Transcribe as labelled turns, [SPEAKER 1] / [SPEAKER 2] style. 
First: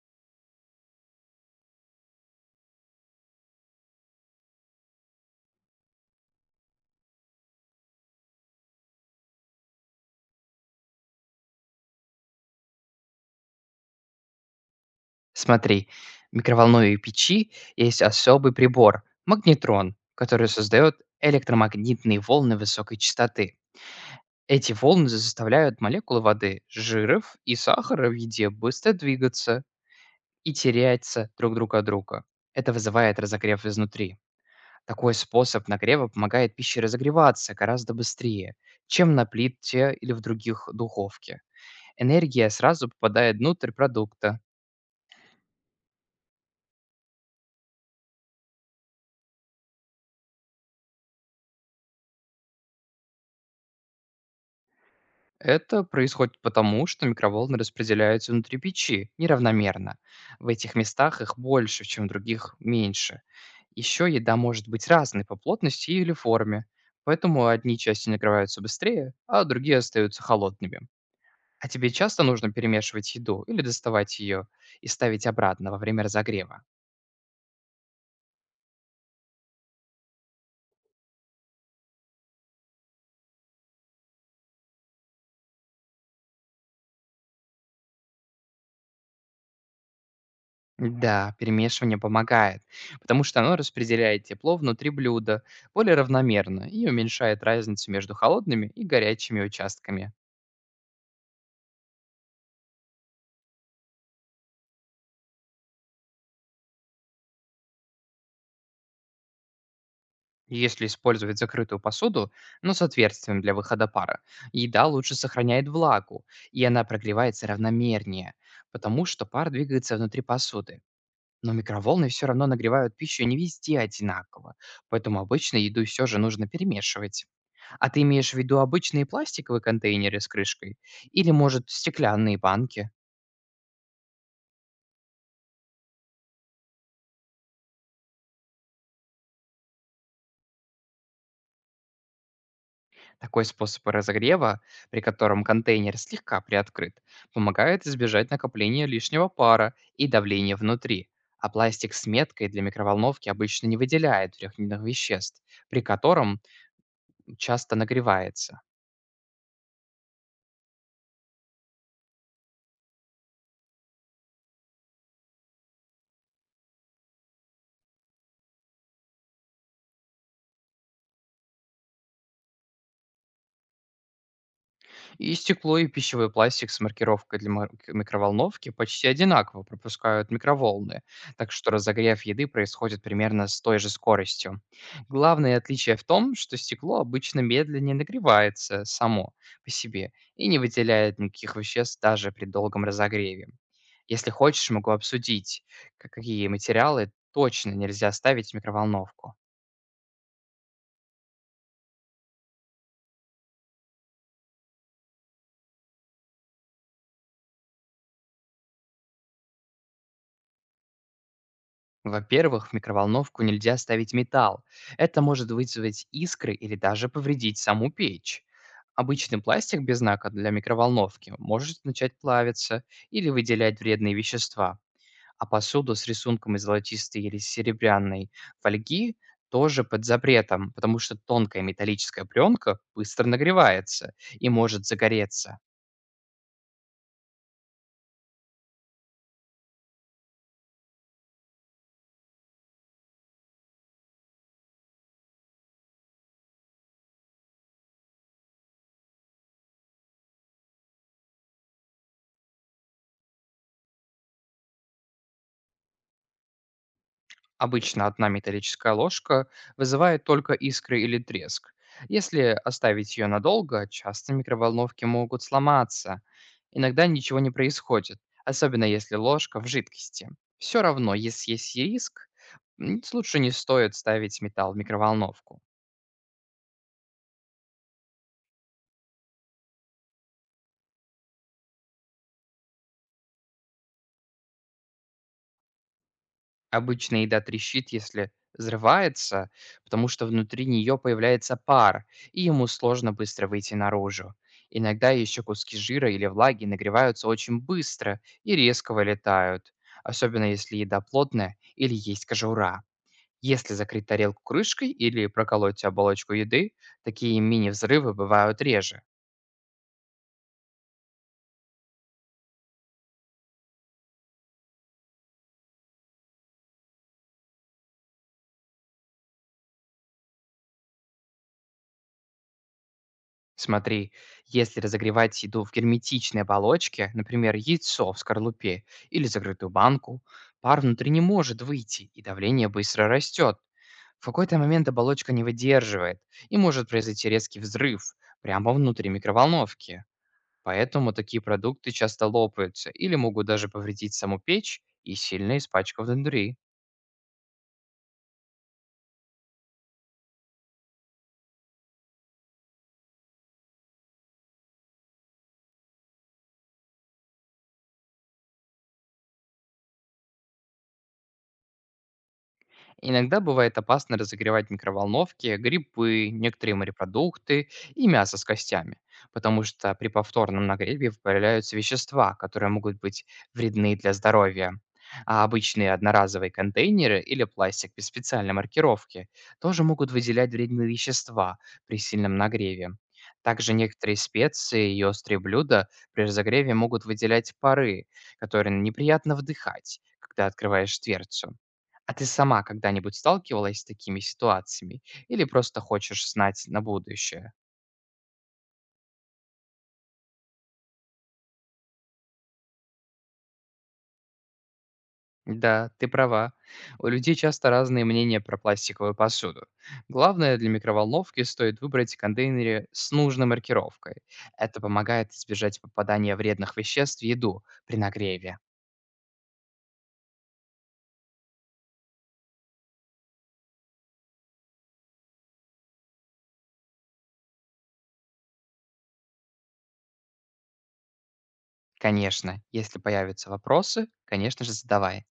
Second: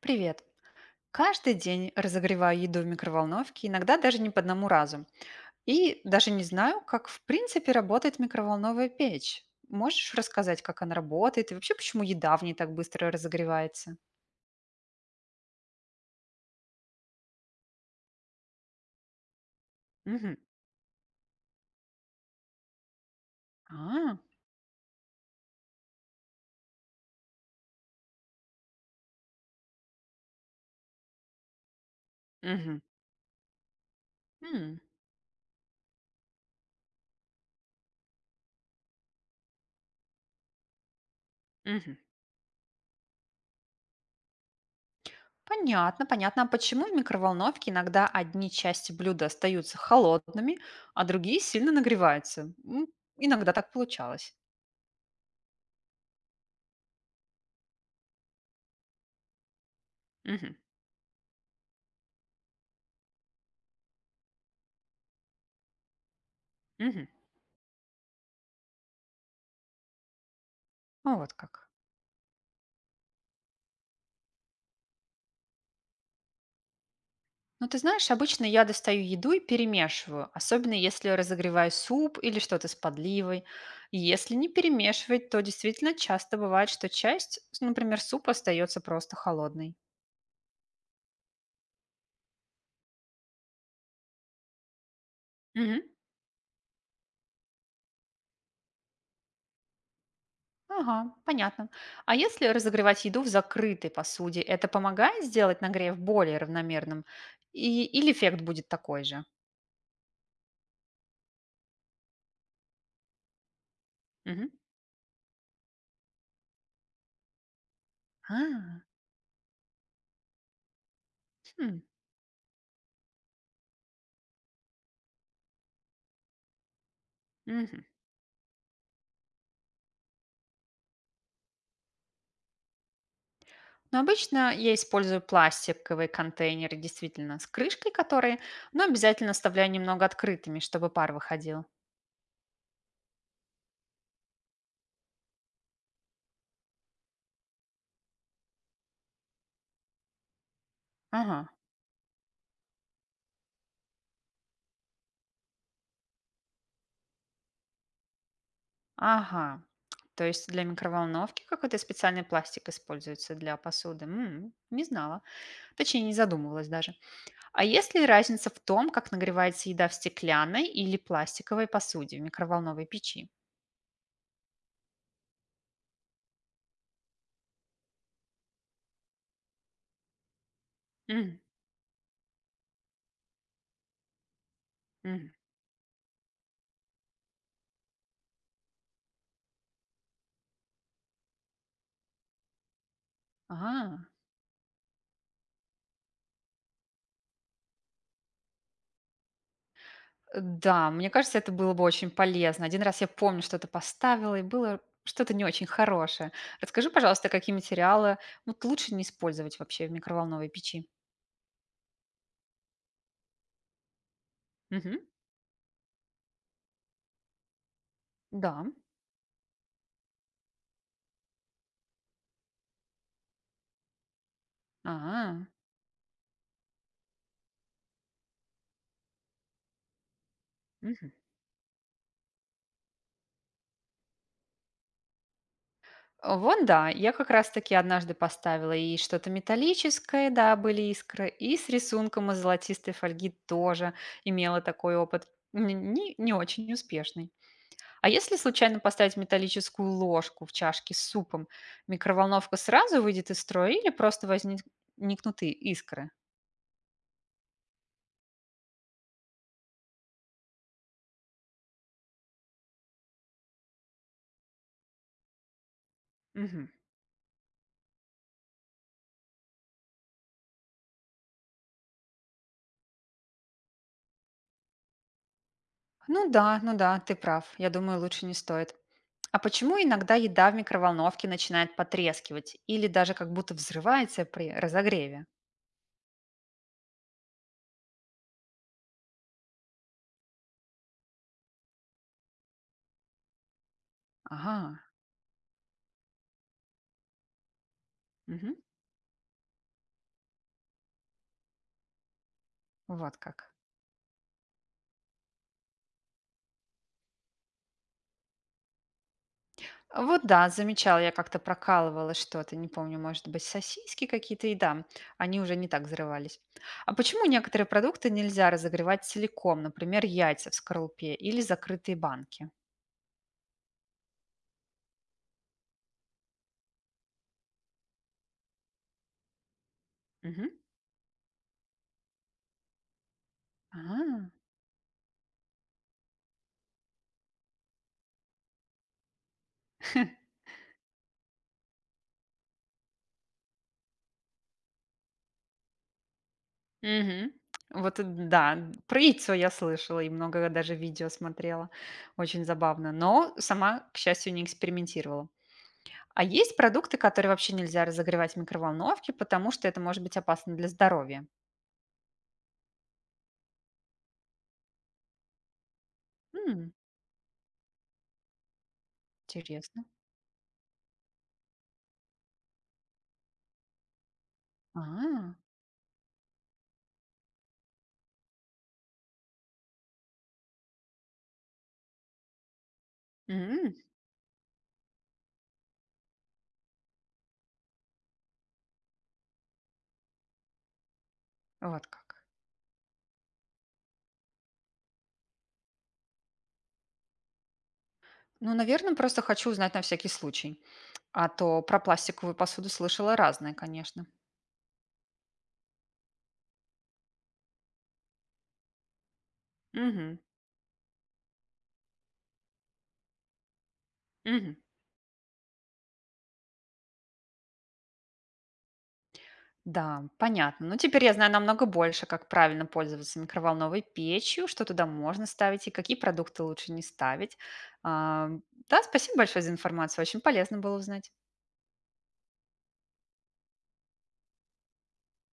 [SPEAKER 1] Привет. Каждый день разогреваю еду в микроволновке, иногда даже не по одному разу. И даже не знаю, как в принципе работает микроволновая печь. Можешь рассказать, как она работает и вообще, почему еда в ней так быстро разогревается?
[SPEAKER 2] Смотри, в микроволновой печи есть особый прибор– магнетрон,
[SPEAKER 1] Мгм.
[SPEAKER 2] который создает электромагнитные волны высокой частоты.
[SPEAKER 1] А,
[SPEAKER 2] Эти волны заставляют молекулы воды, жиров и сахара в еде быстро двигаться и теряться друг друга от друга. Это
[SPEAKER 1] мгм.
[SPEAKER 2] вызывает разогрев изнутри.
[SPEAKER 1] М,
[SPEAKER 2] Такой способ нагрева помогает пище разогреваться гораздо быстрее, чем на плите или в других духовке.
[SPEAKER 1] мгм.
[SPEAKER 2] Энергия сразу попадает внутрь продукта.
[SPEAKER 1] Понятно, понятно. А почему в микроволновке иногда одни части блюда остаются холодными, а другие сильно нагреваются? Иногда так получалось.
[SPEAKER 2] Это происходит потому, что микроволны распределяются внутри печи неравномерно. В
[SPEAKER 1] Мгм.
[SPEAKER 2] этих местах их больше, чем в других меньше. Еще еда может быть разной по плотности или форме,
[SPEAKER 1] Мгм.
[SPEAKER 2] поэтому одни части нагреваются быстрее, а другие остаются холодными.
[SPEAKER 1] Ну, вот
[SPEAKER 2] А
[SPEAKER 1] как.
[SPEAKER 2] тебе часто нужно перемешивать еду или доставать ее и ставить обратно во время разогрева?
[SPEAKER 1] Ну, ты знаешь, обычно я достаю еду и перемешиваю, особенно если разогреваю суп или что-то с подливой. И если не перемешивать, то действительно часто бывает, что часть, например, супа остается просто холодной.
[SPEAKER 2] Да, перемешивание помогает, потому что оно распределяет тепло внутри блюда
[SPEAKER 1] Мгм.
[SPEAKER 2] более равномерно и уменьшает разницу между холодными и горячими участками.
[SPEAKER 1] Ага, понятно. А если разогревать еду в закрытой посуде, это помогает сделать нагрев более равномерным? Или эффект будет такой же?
[SPEAKER 2] Если использовать закрытую посуду, но с отверстием для выхода пара,
[SPEAKER 1] Мгм.
[SPEAKER 2] еда лучше сохраняет влагу, и она прогревается равномернее,
[SPEAKER 1] А,
[SPEAKER 2] потому что пар двигается внутри посуды. Но
[SPEAKER 1] хм,
[SPEAKER 2] микроволны все равно нагревают пищу не везде одинаково, поэтому обычно еду все же нужно перемешивать.
[SPEAKER 1] мгм.
[SPEAKER 2] А ты имеешь в виду обычные пластиковые контейнеры с крышкой или, может, стеклянные банки?
[SPEAKER 1] Но обычно я использую пластиковые контейнеры, действительно, с крышкой которые, но обязательно оставляю немного открытыми, чтобы пар выходил.
[SPEAKER 2] Такой способ разогрева, при котором контейнер слегка приоткрыт, помогает избежать накопления лишнего пара и давления внутри.
[SPEAKER 1] Ага,
[SPEAKER 2] А пластик с меткой для микроволновки обычно не выделяет трехминных веществ, при котором часто нагревается.
[SPEAKER 1] ага. То есть для микроволновки какой-то специальный пластик используется для посуды. Не знала. Точнее, не задумывалась даже. А есть ли разница в том, как нагревается еда в стеклянной или пластиковой посуде в микроволновой печи?
[SPEAKER 2] И стекло, и пищевой пластик с маркировкой для микроволновки почти одинаково пропускают микроволны,
[SPEAKER 1] М,
[SPEAKER 2] так что разогрев еды происходит примерно с той же скоростью.
[SPEAKER 1] м.
[SPEAKER 2] Главное отличие в том, что стекло обычно медленнее нагревается само по себе и не выделяет никаких веществ даже при долгом разогреве.
[SPEAKER 1] А,
[SPEAKER 2] Если хочешь, могу обсудить, какие материалы точно нельзя ставить в микроволновку.
[SPEAKER 1] Да, мне кажется, это было бы очень полезно. Один раз я помню, что-то поставила, и было что-то не очень хорошее. Расскажи, пожалуйста, какие материалы вот лучше не использовать вообще в микроволновой печи?
[SPEAKER 2] Во-первых, в микроволновку нельзя ставить металл.
[SPEAKER 1] Мгм.
[SPEAKER 2] Это может вызвать искры или даже повредить саму печь.
[SPEAKER 1] Да.
[SPEAKER 2] Обычный пластик без знака для микроволновки может начать плавиться или выделять вредные вещества. А
[SPEAKER 1] А,
[SPEAKER 2] посуду с рисунком из золотистой или серебряной фольги тоже под запретом, потому
[SPEAKER 1] мгм.
[SPEAKER 2] что тонкая металлическая пленка быстро нагревается и может загореться.
[SPEAKER 1] Вон, да, я как раз-таки однажды поставила и что-то металлическое, да, были искры, и с рисунком из золотистой фольги тоже имела такой опыт. Не очень успешный. А если случайно поставить металлическую ложку в чашке с супом, микроволновка сразу выйдет из строя или просто возникнут искры?
[SPEAKER 2] Обычно одна металлическая ложка вызывает только искры или треск. Если оставить ее надолго, часто микроволновки могут сломаться.
[SPEAKER 1] Мгм.
[SPEAKER 2] Иногда ничего не происходит, особенно если ложка в жидкости. Все равно, если есть риск, лучше не стоит ставить металл в микроволновку.
[SPEAKER 1] Ну да, ну да, ты прав. Я думаю, лучше не стоит. А почему иногда еда в микроволновке начинает потрескивать или даже как будто взрывается при разогреве?
[SPEAKER 2] Обычно еда трещит, если взрывается, потому что внутри нее появляется пар, и ему сложно быстро выйти наружу.
[SPEAKER 1] Ага,
[SPEAKER 2] Иногда еще куски жира или влаги нагреваются очень быстро
[SPEAKER 1] мгм.
[SPEAKER 2] и резко вылетают, особенно если еда плотная или есть кожура.
[SPEAKER 1] Вот как.
[SPEAKER 2] Если закрыть тарелку крышкой или проколоть оболочку еды, такие мини-взрывы бывают реже.
[SPEAKER 1] Вот да, замечала, я как-то прокалывала что-то, не помню, может быть, сосиски какие-то, и да, они уже не так взрывались. А почему некоторые продукты нельзя разогревать целиком, например, яйца в скорлупе или закрытые банки?
[SPEAKER 2] Смотри, если разогревать еду в герметичной оболочке, например, яйцо в скорлупе или закрытую банку,
[SPEAKER 1] Мгм.
[SPEAKER 2] пар внутри не может выйти, и давление быстро растет. В
[SPEAKER 1] А,
[SPEAKER 2] какой-то момент оболочка не выдерживает, и может произойти резкий взрыв прямо внутри микроволновки. Поэтому такие продукты часто лопаются или могут даже повредить саму печь и сильно испачкав индури.
[SPEAKER 1] мгм. Вот это да, про яйцо я слышала и много даже видео смотрела, очень забавно, но сама, к счастью, не экспериментировала. А есть продукты, которые вообще нельзя разогревать в микроволновке, потому что это может быть опасно для здоровья?
[SPEAKER 2] Иногда бывает опасно разогревать микроволновки, грибы, некоторые морепродукты и мясо с костями, потому
[SPEAKER 1] Интересно.
[SPEAKER 2] что при повторном нагреве выделяются вещества, которые могут быть вредны для здоровья.
[SPEAKER 1] А,
[SPEAKER 2] А обычные одноразовые контейнеры или пластик без специальной маркировки тоже могут выделять вредные вещества при сильном нагреве.
[SPEAKER 1] м,
[SPEAKER 2] Также некоторые специи и острые блюда при разогреве могут выделять пары, которые неприятно вдыхать, когда открываешь дверцу.
[SPEAKER 1] вот
[SPEAKER 2] А
[SPEAKER 1] как.
[SPEAKER 2] ты сама когда-нибудь сталкивалась с такими ситуациями или просто хочешь знать на будущее?
[SPEAKER 1] Ну, наверное, просто хочу узнать на всякий случай. А то про пластиковую посуду слышала разное, конечно.
[SPEAKER 2] Да, ты права. У людей часто разные мнения про пластиковую посуду.
[SPEAKER 1] Мгм,
[SPEAKER 2] Главное, для микроволновки стоит выбрать контейнеры с нужной маркировкой.
[SPEAKER 1] мгм.
[SPEAKER 2] Это помогает избежать попадания вредных веществ в еду при нагреве.
[SPEAKER 1] Да, понятно. Ну, теперь я знаю намного больше, как правильно пользоваться микроволновой печью, что туда можно ставить и какие продукты лучше не ставить. А, да, спасибо большое за информацию. Очень полезно было узнать.
[SPEAKER 2] Конечно, если появятся вопросы, конечно же, задавай.